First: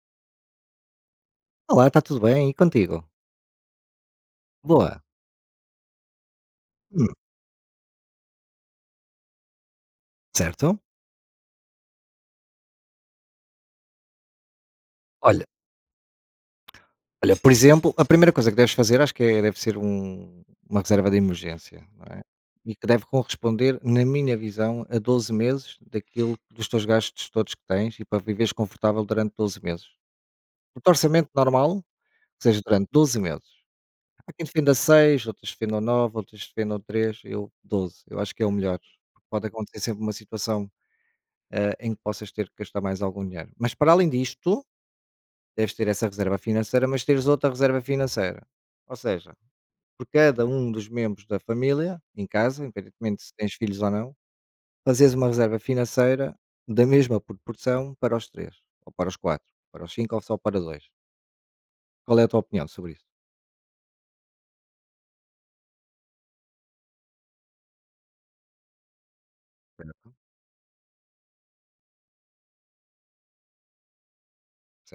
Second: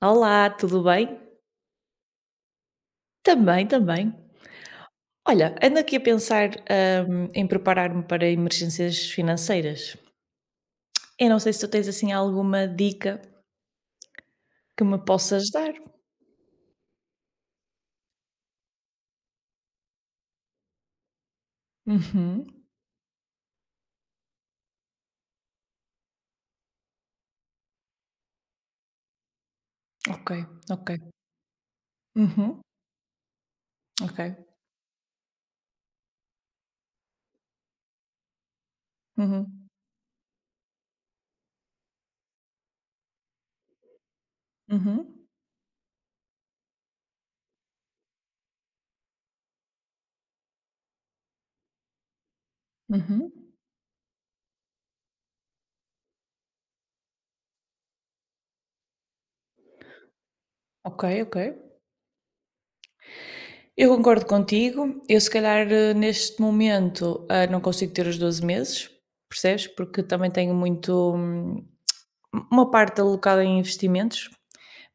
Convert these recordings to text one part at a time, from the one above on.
Olá, tudo bem? Olá, está tudo bem? E contigo? Também, também. Boa. Olha, ando aqui a pensar, Hum, em preparar-me para emergências financeiras. certo. Eu não sei se tu tens assim alguma dica que me Olha possas dar. olha, por exemplo, a primeira coisa que deves fazer acho que é deve ser uma reserva de emergência, não é, Uhum. e que deve corresponder, na minha visão, a 12 meses daquilo dos teus gastos todos que tens e para viveres confortável durante 12 meses. Ok, O ok. teu orçamento normal, que seja Uhum. durante 12 meses. Ok. Há quem defenda 6, outros defendam 9, outros defendam 3, eu 12. Eu acho que é o melhor, pode Uhum. acontecer sempre uma situação, em que possas ter que gastar mais algum dinheiro. Mas para além disto Uhum. deves ter essa reserva financeira, mas teres outra reserva financeira. Ou seja, por cada um dos membros da família, em casa, independentemente Uhum. se tens filhos ou não, fazes uma reserva financeira da mesma proporção para os três, ou para os quatro, para os cinco ou só para dois. Ok, ok. Qual é a tua opinião sobre isso? Eu concordo contigo. Eu, se calhar, neste momento, não consigo ter os 12 meses, percebes? Porque Certo. também tenho muito. Uma parte alocada em investimentos.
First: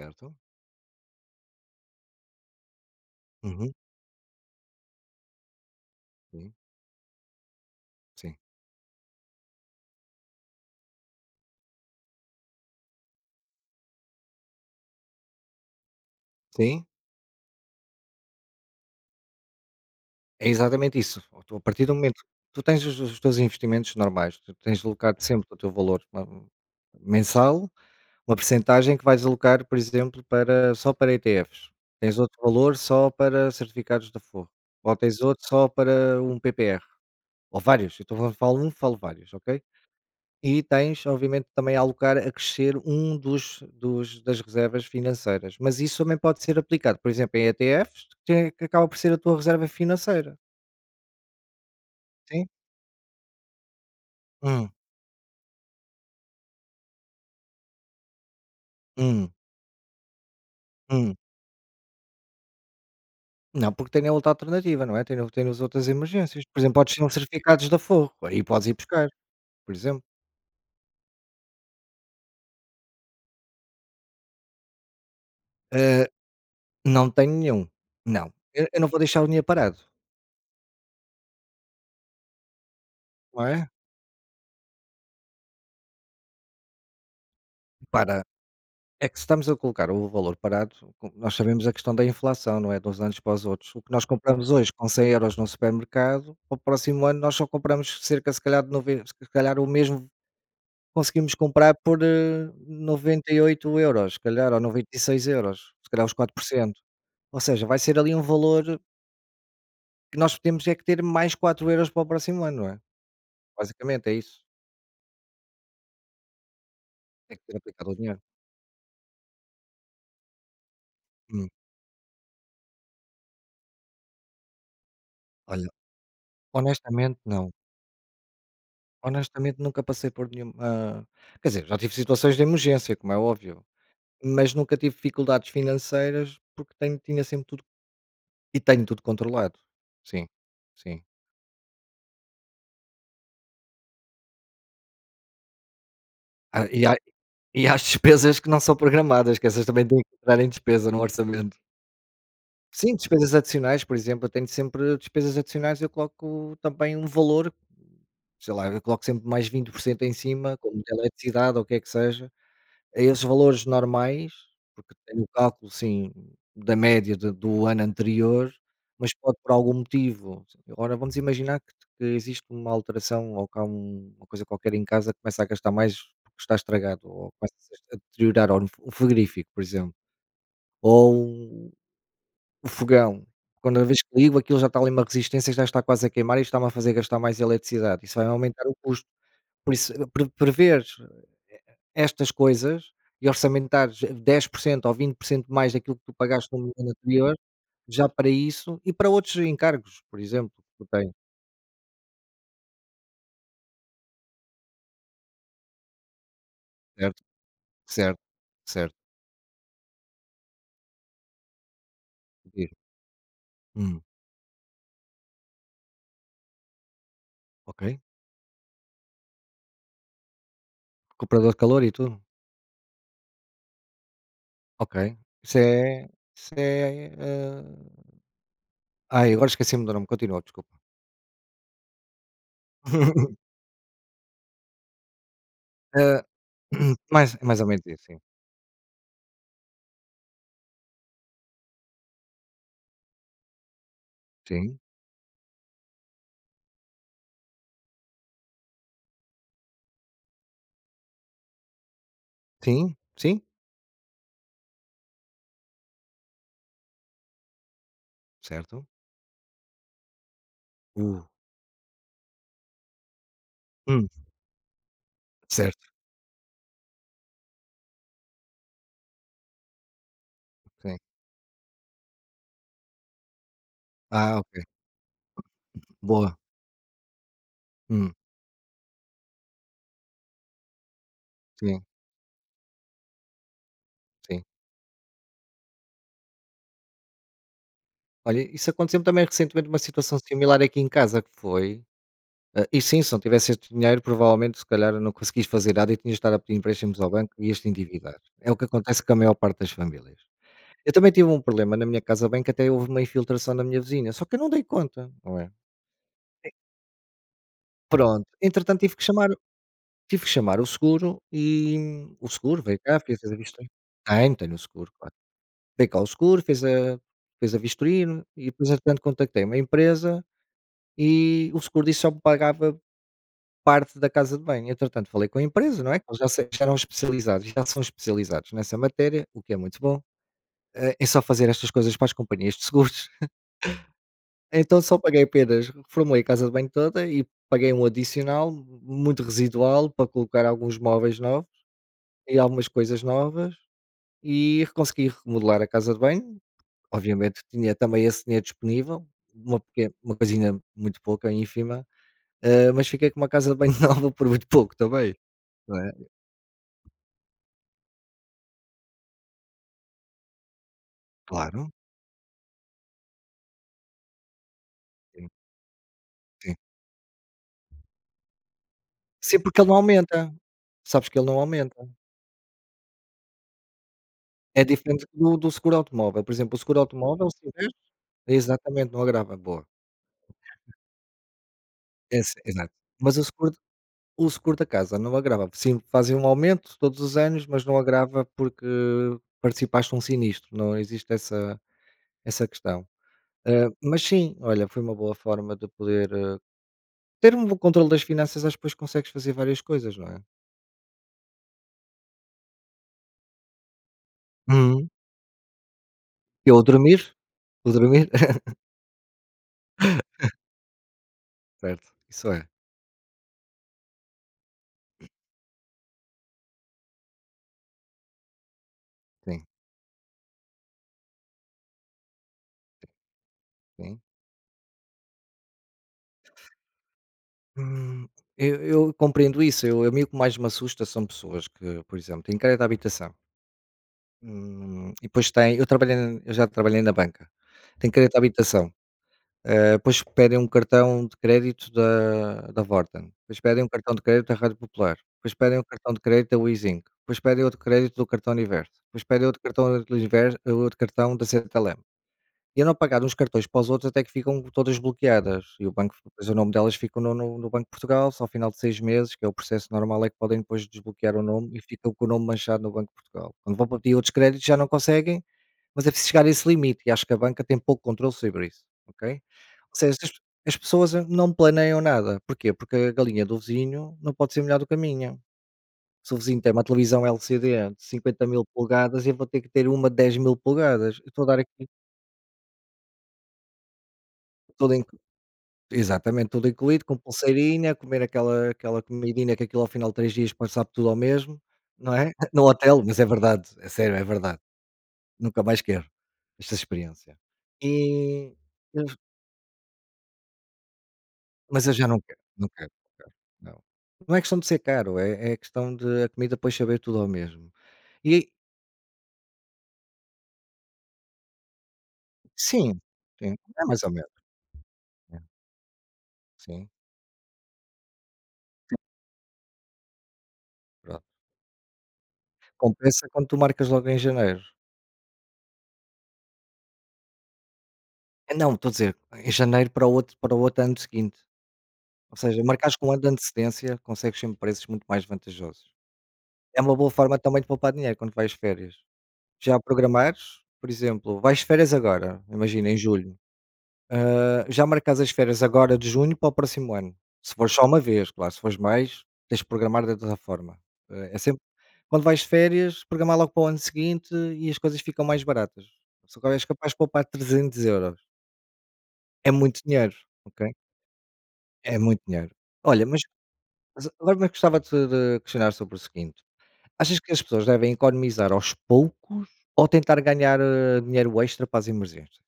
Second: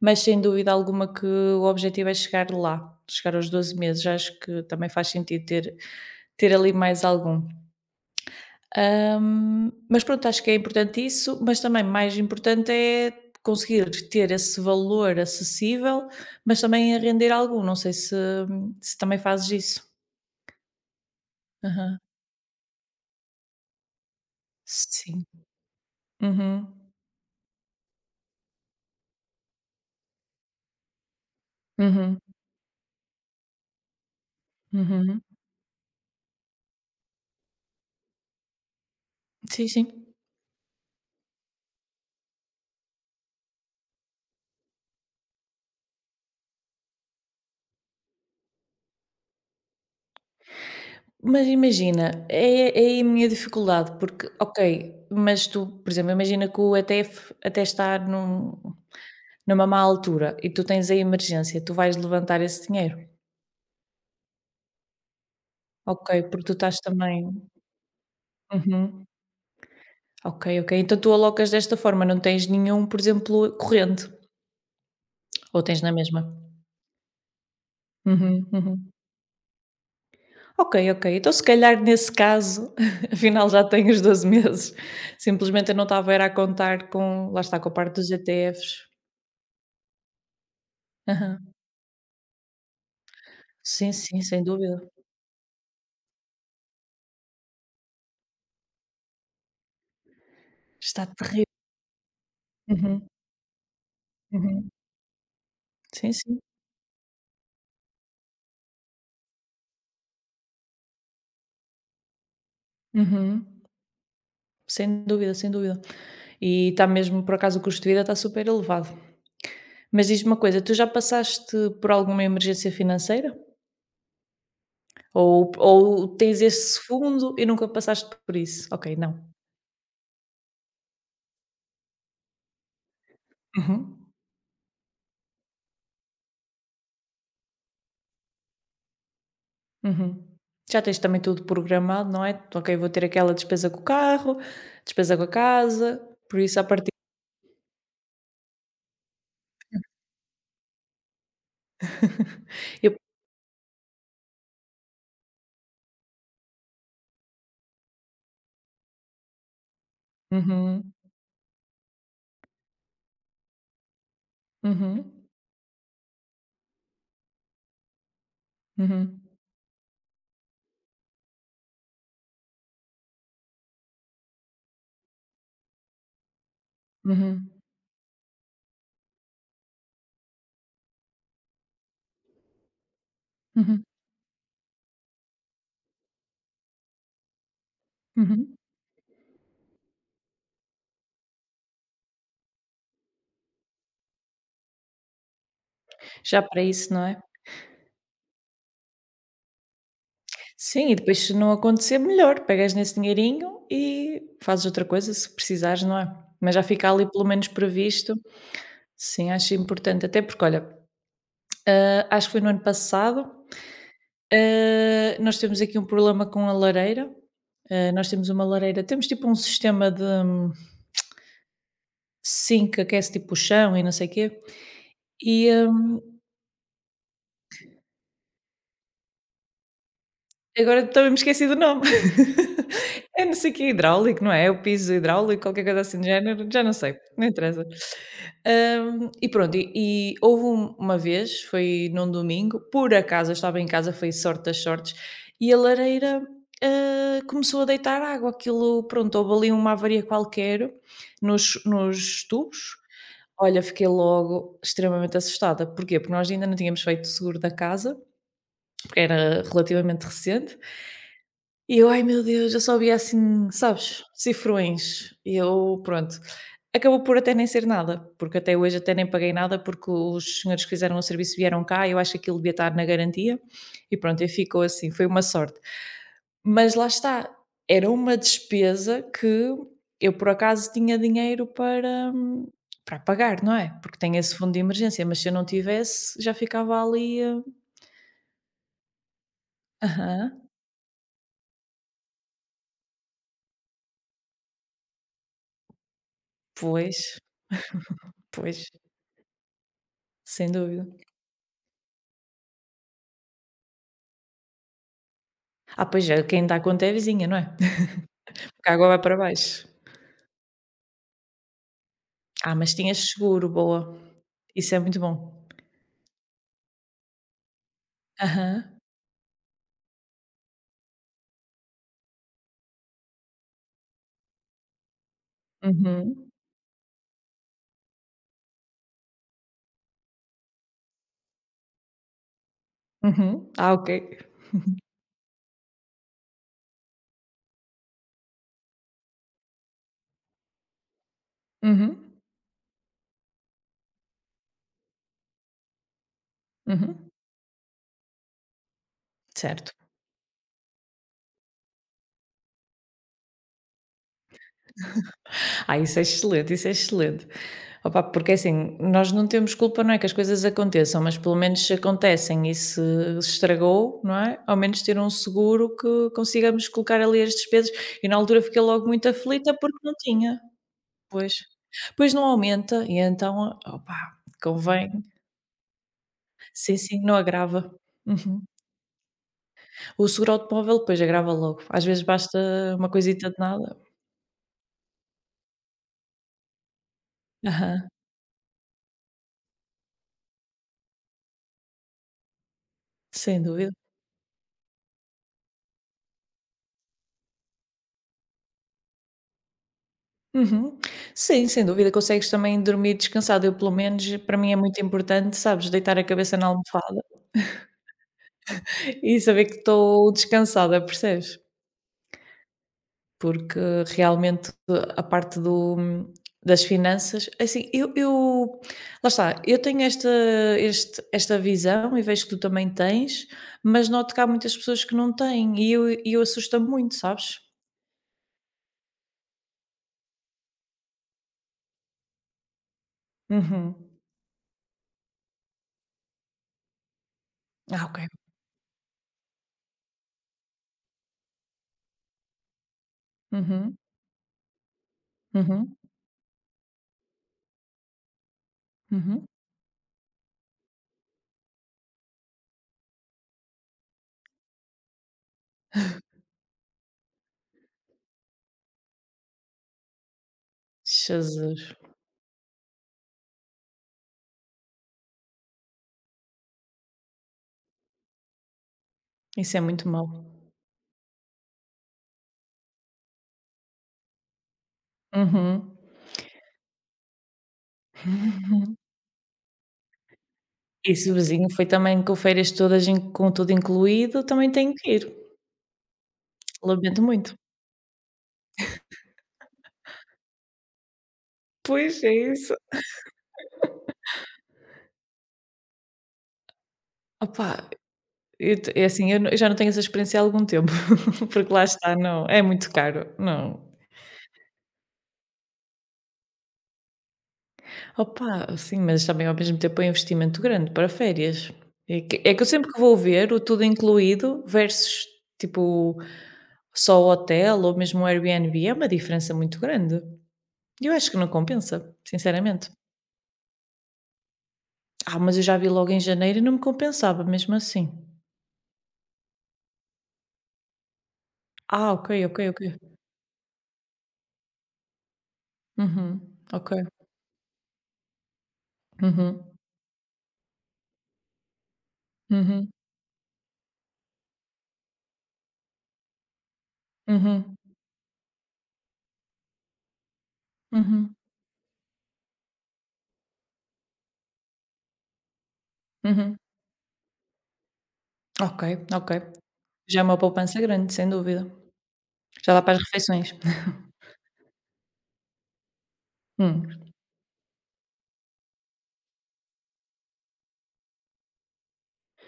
Mas sem dúvida alguma que o objetivo é chegar lá, chegar aos Uhum. 12 meses. Acho que também faz sentido ter, Sim. ter ali mais algum. Sim. Mas pronto, acho que é importante isso, mas também mais importante é conseguir ter esse valor acessível, mas Sim, também a render algum. Não sei se também fazes isso. é exatamente isso. Ou tu, a partir do Aham. momento tu tens os teus investimentos normais, tu tens alocado Sim. sempre o teu valor Uhum. mensal. Uma percentagem que vais alocar, por exemplo, para só para ETFs. Tens Uhum. outro valor só para certificados de Forro, ou tens Uhum. outro só para um PPR, ou vários, então quando falo um, falo vários, ok? Sim, sim. E tens, obviamente, também a alocar a crescer um dos dos das reservas financeiras, mas isso também pode ser aplicado, por exemplo, em ETFs, que que acaba por ser a tua reserva financeira, Mas imagina, sim? é aí a minha dificuldade, porque, Hum, ok, mas tu, por exemplo, imagina que o ETF até está hum, numa má altura e tu tens a hum. emergência, tu vais levantar esse dinheiro. Não, porque tem a outra alternativa, não é? Tem no tem as outras Ok, porque emergências. tu Por exemplo, estás podes ter uns também, certificados de Forro, aí podes ir uhum, buscar, por exemplo. ok, ok. Então tu alocas desta forma, não tens nenhum, por exemplo, corrente, ou tens na Hã, mesma? não tenho nenhum. Não, Uhum, eu não uhum. vou deixar o dinheiro parado, Ok, ok. Então se calhar nesse caso, não afinal já é? tenho os 12 meses. Simplesmente eu não estava era a contar com, lá está, com a parte dos Para ETFs. É que se estamos a colocar o valor parado, co nós Aham. sabemos a questão da inflação, não é, de uns anos para os outros. O que Sim, nós sim, sem compramos hoje dúvida. com 100 euros no supermercado, para o próximo ano nós só compramos cerca, se calhar, de noven se calhar o mesmo Está conseguimos terrível. comprar por, Uhum, €98, se calhar, ou uhum. €96, se calhar Sim, os quatro sim. por cento Ou seja, vai ser ali um valor que nós temos é que ter mais 4 euros para o próximo ano, não é? Uhum. Basicamente é isso. Sem dúvida, sem dúvida. E está mesmo, por Tem que ter acaso, o custo de aplicado o vida está dinheiro. super elevado. Mas diz-me uma coisa, tu já Hum. passaste por alguma emergência financeira? Ou, Olha, ou tens esse honestamente fundo e não. nunca passaste por isso? Ok, não. Honestamente nunca passei por nenhuma, quer dizer, já tive situações de emergência, como é óbvio, Uhum, mas nunca tive dificuldades financeiras porque tenho tinha sempre tudo e tenho tudo controlado. uhum. Sim, Já tens sim. também tudo programado, não é? Ok, vou ter aquela despesa com o carro, despesa com a casa, por isso a Ah, e partir. há e há as despesas que não são programadas, que essas também têm que entrar em despesa no orçamento. Eu. Sim, despesas adicionais, por exemplo, eu tenho sempre despesas adicionais, eu coloco também um valor, sei lá, eu coloco sempre mais 20% em cima, como Uhum, de eletricidade ou o que é que seja. A esses valores normais, porque tem uhum, o cálculo, sim, da média de do ano anterior, mas uhum, pode por algum motivo agora vamos imaginar que existe uma alteração ou que há uma coisa qualquer em casa que começa a gastar mais porque está estragado ou uhum. começa a deteriorar, ou o frigorífico, por exemplo, ou o fogão. Quando Uhum, a vez que ligo aquilo já está ali uma resistência, que já está quase a queimar e está-me a fazer gastar mais eletricidade. Isso vai uhum. aumentar o custo. Por isso, prever estas coisas e orçamentares 10% ou 20% mais daquilo que tu Já pagaste para no ano isso, não é? anterior, já para isso e para outros encargos, por exemplo, que tu Sim, e tens, depois se não acontecer, melhor, pegas nesse dinheirinho e fazes outra coisa se precisares, não é? Mas já fica ali certo? pelo menos previsto. Certo, certo. Sim, acho importante. Até porque, olha, acho que foi no ano Diz. passado, Hum, nós temos aqui um problema com a lareira. ok. Ah, nós temos uma lareira, temos tipo um sistema de Recuperador de calor e tudo? sim, que aquece tipo o chão e não sei o quê. Ok. Isso é isso é, hã ai, agora esqueci-me do nome, continua, desculpa. Agora também me esqueci do nome. É não sei o quê hidráulico, não é? É o piso hidráulico, qualquer coisa assim do Hã, género, já não sei, não mais interessa. mais ou menos isso, sim. E pronto, e houve uma vez, foi num domingo, por acaso eu estava em casa, foi sorte das Sim, sortes, e a lareira, começou a deitar água, aquilo pronto, houve ali uma avaria qualquer nos tubos. sim, sim, Olha, fiquei logo extremamente assustada. Porquê? Porque nós ainda não tínhamos feito o seguro da casa, certo. porque era relativamente recente, Uh, e eu: "Ai meu Deus", eu só via assim, sabes, hum, cifrões. E eu certo, pronto, acabou por até nem ser nada, porque até hoje até nem paguei nada, porque os senhores que fizeram sim. o serviço vieram cá, eu acho que aquilo devia estar na garantia, e pronto, e Ah, ficou ok. assim, foi uma sorte. Boa. Mas lá está, era Hum, uma despesa que eu por acaso tinha dinheiro sim, para pagar, não é, porque tenho esse sim. fundo de emergência, mas se eu não tivesse, já ficava ali a Olha, isso aconteceu também recentemente, uma situação Aham, similar aqui em casa, que foi, e sim, se não tivesse este dinheiro provavelmente se calhar eu não conseguis fazer nada e tinhas de estar a pedir empréstimos ao pois, banco e este te endividar. É o que pois, acontece com a maior parte das famílias. sem dúvida. Eu também tive um problema na minha casa, bem que até houve uma infiltração na minha vizinha, só que eu não dei conta, não é? Ah, pois é, quem dá conta é a vizinha, não é? Pronto, Porque a entretanto água tive vai que para chamar baixo. tive que chamar o seguro e, o Ah, seguro mas veio tinhas cá, fez a seguro, vistoria. boa. Tenho, tenho o Isso é seguro, muito claro. bom. Veio cá o seguro, fez a vistoria e depois Aham. entretanto contactei uma empresa. E o seguro disso só me pagava parte da casa de banho. Entretanto, falei com a empresa, não é, que eles já Uhum. se já eram especializados, já são especializados nessa matéria, o que é muito bom. É só fazer estas coisas para as companhias de seguros. Uhum. Ah, ok. Então só paguei, apenas reformulei a casa de banho toda e paguei um adicional muito residual para colocar alguns móveis novos Uhum. e algumas coisas novas e consegui remodelar a casa de banho. Uhum. Obviamente tinha também esse dinheiro disponível, uma Certo. pequena uma coisinha muito pouca, ínfima. Ah, mas fiquei com uma casa de banho nova por muito pouco também, não Ah, é? isso é excelente, isso é excelente. Opa, porque é assim, nós não temos culpa, não é, que as coisas aconteçam, mas pelo menos Claro, se acontecem e se estragou, não é? Ao menos ter um sim, seguro que sim. consigamos colocar ali as despesas. E na altura fiquei logo muito Sim, aflita porque ele não porque não aumenta. tinha. Sabes que ele Pois. não aumenta. Pois não aumenta e então, opá, É convém. diferente do seguro automóvel. Por exemplo, o Sim, seguro sim, não automóvel, se tiver, agrava. Uhum. exatamente, não agrava. Boa. O seguro automóvel depois agrava logo. Às vezes Esse, basta exato. uma Mas o coisita de seguro nada. o seguro da casa não agrava. Sim, fazem um aumento todos os anos, mas não Aham, agrava porque participaste de um sinistro, não existe essa questão. sem dúvida. Ah, mas sim, olha, foi uma boa forma de poder, ter um bom controle das finanças, acho que depois consegues fazer várias coisas, não é? Uhum. Sim, sem dúvida, consegues também dormir descansado. Eu pelo menos, para mim é muito Uhum. importante, sabes, deitar a cabeça na Eu almofada dormir, o dormir, e saber que estou descansada, percebes? certo, isso é, Porque realmente a parte do das finanças, assim, eu lá está, sim, eu tenho esta visão e vejo que tu também tens, mas sim. noto que há muitas pessoas que não têm e eu assusta-me muito, sabes? Hum, eu eu compreendo isso, eu a mim o que mais me assusta são pessoas que, por exemplo, têm crédito à habitação, Uhum. E depois têm eu trabalhei na eu já trabalhei na banca, Ah, têm ok. crédito à habitação, depois pedem um cartão de crédito da Vorten, depois pedem um Uhum, cartão de crédito da Rádio Popular, depois pedem um uhum, cartão de crédito da Weezing, depois pedem outro crédito do cartão Universo, depois uhum. pedem outro cartão do Universo, outro cartão da Santander. E eu, não pagar uns cartões para os outros até que ficam todas bloqueadas e o banco depois o nome delas fica no Banco de Portugal, só ao final de 6 meses, que é o processo normal, é que podem depois desbloquear o nome e Jesus, ficam com o nome manchado no Banco de Portugal. Quando vão para pedir outros créditos já não conseguem, mas é preciso chegar a esse limite e acho que a banca tem pouco controle sobre isso, ok? isso é Ou muito seja, mau. as pessoas não planeiam nada, porquê? Porque a galinha do vizinho não pode ser melhor do que a minha. Uhum. Se o vizinho tem uma televisão LCD de 50.000 polegadas, eu vou ter que ter uma de 10.000 E polegadas. se Eu o estou a dar vizinho foi aqui. também com férias todas in com tudo incluído, também tenho Todo em. que ir. Exatamente, tudo incluído, com Lamento muito. pulseirinha, comer aquela comidinha que aquilo ao final de 3 dias depois sabe tudo ao mesmo, não Pois, é é? No isso. hotel, mas é verdade, é sério, é verdade. Nunca mais quero esta experiência. Opa, E Eu te eu é assim, eu já não tenho essa experiência há algum tempo, porque lá Mas eu já está, não quero, não é não quero, muito caro, não. não. Não é questão de ser caro, é questão de a comida depois saber tudo ao mesmo. E Opa, sim, mas também ao mesmo tempo é um investimento grande para férias. É que eu sempre que sim, vou ver sim, o tudo é mais ou menos, incluído versus, é, tipo, sim, só o hotel ou mesmo o Airbnb, é uma diferença muito grande. E eu pronto. acho que não compensa, sinceramente. Compensa quando tu marcas logo em janeiro. Ah, mas eu já vi logo em janeiro e não me compensava mesmo assim. Não, estou a dizer, em janeiro para o outro ano seguinte. Ah, ok, Ou ok, seja, marcares com 1 ok. ano de antecedência, consegues sempre preços muito mais vantajosos. Uhum, É ok. uma boa forma também de poupar dinheiro quando vais de férias. Uhum, Já programares, por exemplo, vais de férias agora, imagina uhum, em julho, já marcas as férias agora de junho para o próximo ano. Se for uhum, só uma vez, claro, se fores mais, tens de programar de outra forma. Uhum, É sempre quando vais de férias, programar logo para o ano seguinte e as coisas ficam mais baratas. Se agora uhum. és capaz de poupar 300 euros. Ok, ok. É muito dinheiro, Já é uma ok? poupança grande, sem dúvida. É muito dinheiro. Já dá para as Olha, mas refeições. mas agora me gostava de questionar sobre o seguinte. Hum. Achas que as pessoas devem economizar aos poucos ou tentar ganhar, dinheiro extra para as emergências?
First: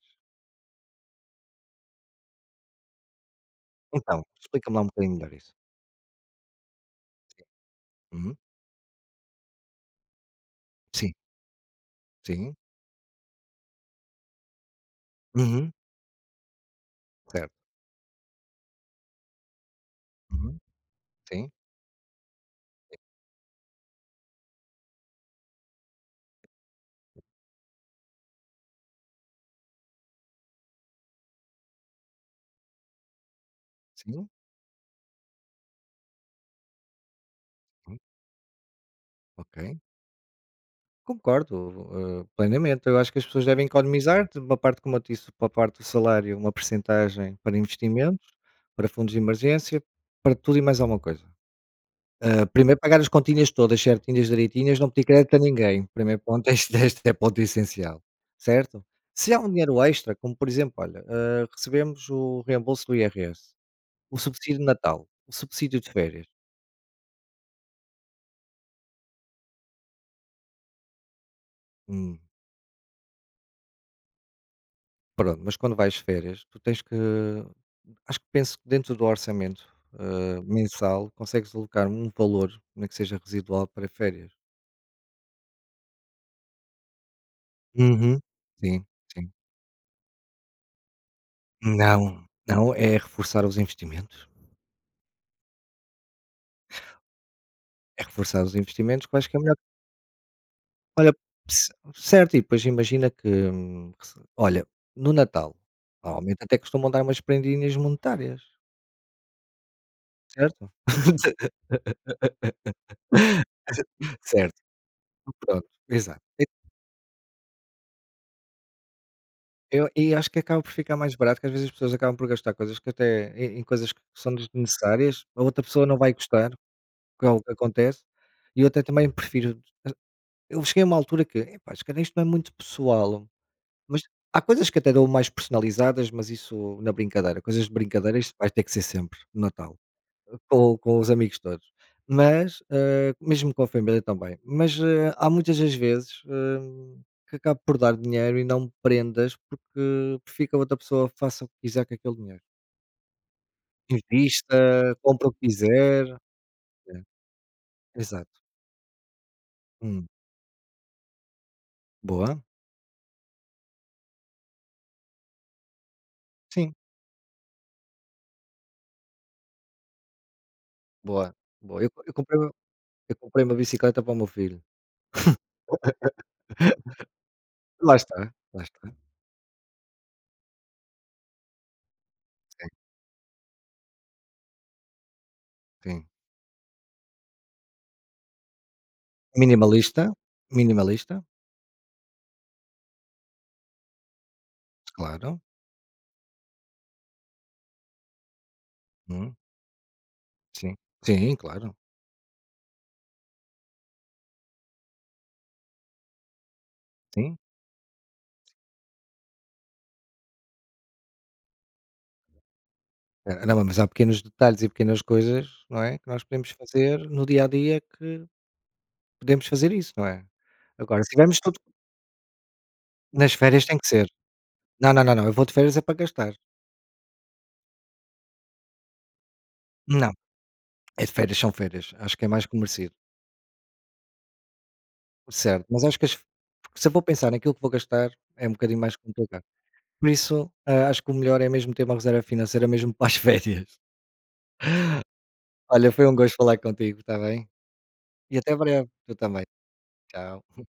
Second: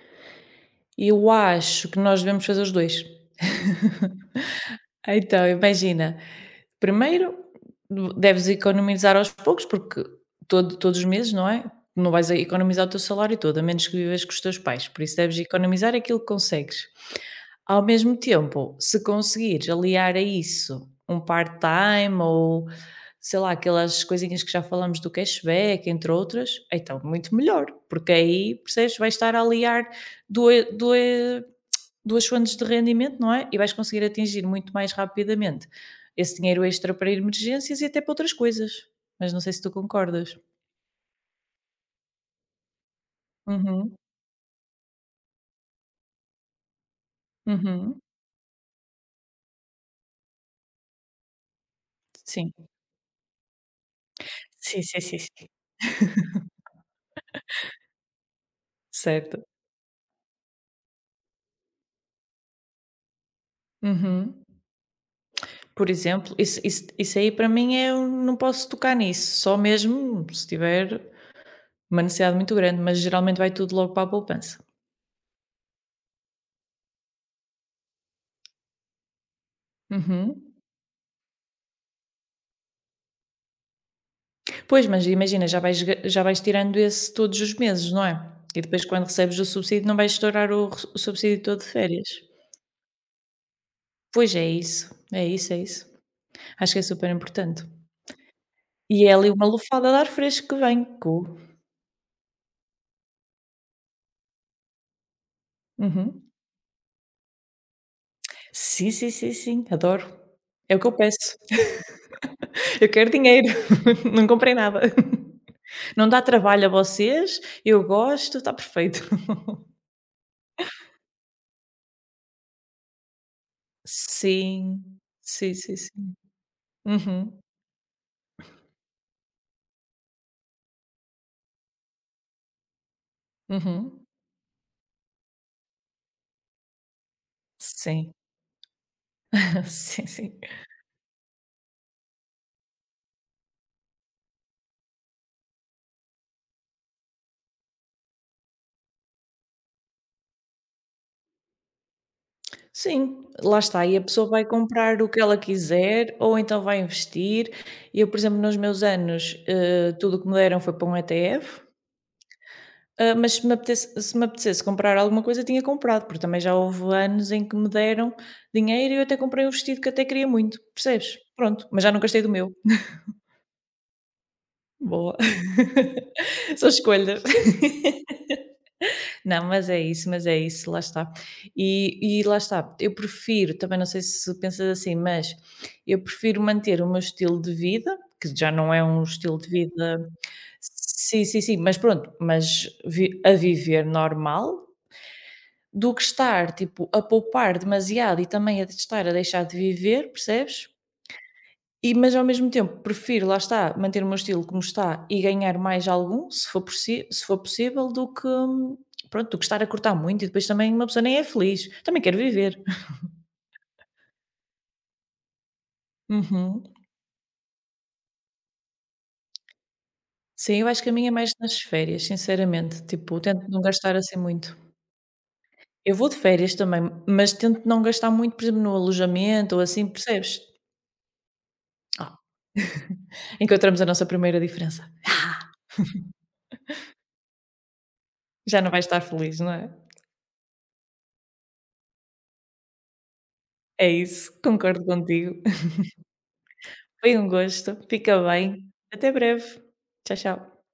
Eu acho que nós devemos fazer os 2. Então, explica-me lá um bocadinho melhor Então, isso. imagina, primeiro Uhum. deves economizar aos poucos, porque todos os Sim, meses, não é? Não vais a sim. economizar o teu salário todo, a menos que vivas com os teus pais, por isso deves Uhum. economizar aquilo que consegues. Certo. Ao mesmo tempo, se conseguires aliar a Uhum. isso um Sim, part-time ou, sei lá, aquelas coisinhas que já falamos do cashback, entre outras, então muito melhor, porque aí, percebes, vais estar a aliar due due duas fontes de rendimento, não é, e vais conseguir sim, atingir muito mais rapidamente esse dinheiro extra para emergências e sim. até para outras coisas, mas não sei Ok. se tu concordas. Concordo, plenamente. Eu acho que as pessoas devem Uhum, economizar de uma parte, como eu te para uma parte do salário, uma percentagem para uhum, investimentos, para fundos de emergência, para tudo e mais alguma coisa. Ah, sim. primeiro pagar as continhas todas certinhas, direitinhas, Sim, não sim, pedir sim, crédito a sim. ninguém. Primeiro ponto, este é ponto essencial, certo? Se há Certo. um dinheiro extra, como por exemplo, olha, recebemos o reembolso do IRS, o Uhum. subsídio de Natal, o subsídio Por de férias. exemplo, isso aí para mim é eu não posso tocar nisso, só mesmo se tiver uma Hum, necessidade muito grande, mas geralmente vai tudo logo para a poupança. pronto, mas quando vais de férias, tu tens que, acho que penso que dentro do orçamento, Uhum. mensal, consegues alocar um valor, nem que seja residual, para férias. Pois, mas imagina, já vais tirando esse todos os meses, não é? Uhum. E depois Sim, quando sim. recebes o subsídio não vais estourar o subsídio todo de férias. Não, não, é reforçar os investimentos. Pois, é isso, é isso, é isso. Acho que é super importante. É reforçar os E investimentos é que eu acho ali que é uma melhor. lufada de ar fresco que vem. Olha, Co ce certo, e depois imagina que, rece olha, no Natal, Uhum. normalmente até costumam dar umas prendinhas monetárias, Sim, sim, sim, sim, adoro. certo? É o que eu peço. Eu quero dinheiro, não comprei Certo, nada. pronto, Não dá exato. E trabalho a vocês, eu gosto, está perfeito. eu e acho que acaba por ficar mais barato, que às vezes as pessoas acabam por gastar coisas que até em coisas que são Sim, desnecessárias, a sim, outra sim, pessoa não vai sim. gostar, que é Uhum, o que acontece, e eu até também prefiro. Eu cheguei a uma altura que: "Epá, se calhar isto não é muito pessoal". Mas uhum. há coisas que até dou mais personalizadas, mas isso na brincadeira, coisas de Sim, brincadeira, isto vai ter que ser sempre no Natal, sim, sim. com os amigos todos. Mas, mesmo com a família também, mas, há muitas das vezes, que acabo por dar dinheiro e não prendas, porque fica a outra pessoa faça o que quiser com aquele dinheiro. Sim, lá está, e a pessoa vai Invista, comprar o que compra o ela que quiser. quiser ou então vai É, investir. Eu, por exato. exemplo, nos meus anos, Hum, tudo o que me deram foi para um ETF, boa. Mas se me apetecesse, se me apetecesse comprar alguma coisa, tinha comprado, porque também já Sim, houve anos em que me deram dinheiro e eu até comprei um vestido que até queria muito, percebes? boa, Pronto, mas boa. Eu já não eu gastei do comprei meu. eu comprei uma bicicleta para o meu filho. Boa. São escolhas. Lá está, lá está. Não, mas é isso, lá está. E lá está, eu prefiro, também não sei se pensas assim, mas eu Sim. prefiro manter o meu estilo de vida, que já não é um estilo de Minimalista, vida, minimalista, sim, sim, sim, mas pronto, mas vi a viver normal, claro. do que estar, tipo, a poupar demasiado e também a de estar a Hum, deixar de viver, percebes? sim. Sim, claro, E mas ao mesmo tempo prefiro, lá está, manter o meu estilo como está e ganhar mais algum, se sim. for possível, do que estar a cortar muito e depois também uma pessoa nem é feliz, também quero viver. Não, mas há pequenos detalhes e pequenas coisas, não é, que nós podemos Uhum. fazer no dia a dia que podemos fazer isso, não é. Sim, eu acho que a Agora, minha é se mais tivermos nas tudo, férias, sinceramente, tipo, nas tento não férias tem que gastar ser. assim muito. Não, não, não, não, eu vou de férias é Eu para vou de gastar. férias também, mas tento não gastar muito, por exemplo, no alojamento ou assim, Não, percebes? é de férias, são férias, acho Ah. que é mais que merecido. Encontramos a nossa primeira diferença. Certo, mas acho que as se eu vou pensar naquilo que vou gastar, é um Já não bocadinho vais mais estar feliz, complicado. não é? Por isso, acho que o melhor é mesmo ter uma reserva financeira mesmo para as férias. É isso, concordo contigo. Olha, foi um gosto falar contigo, Foi está um bem? gosto, fica E até bem, breve. até Tu também. breve. Tchau, Tchau. tchau.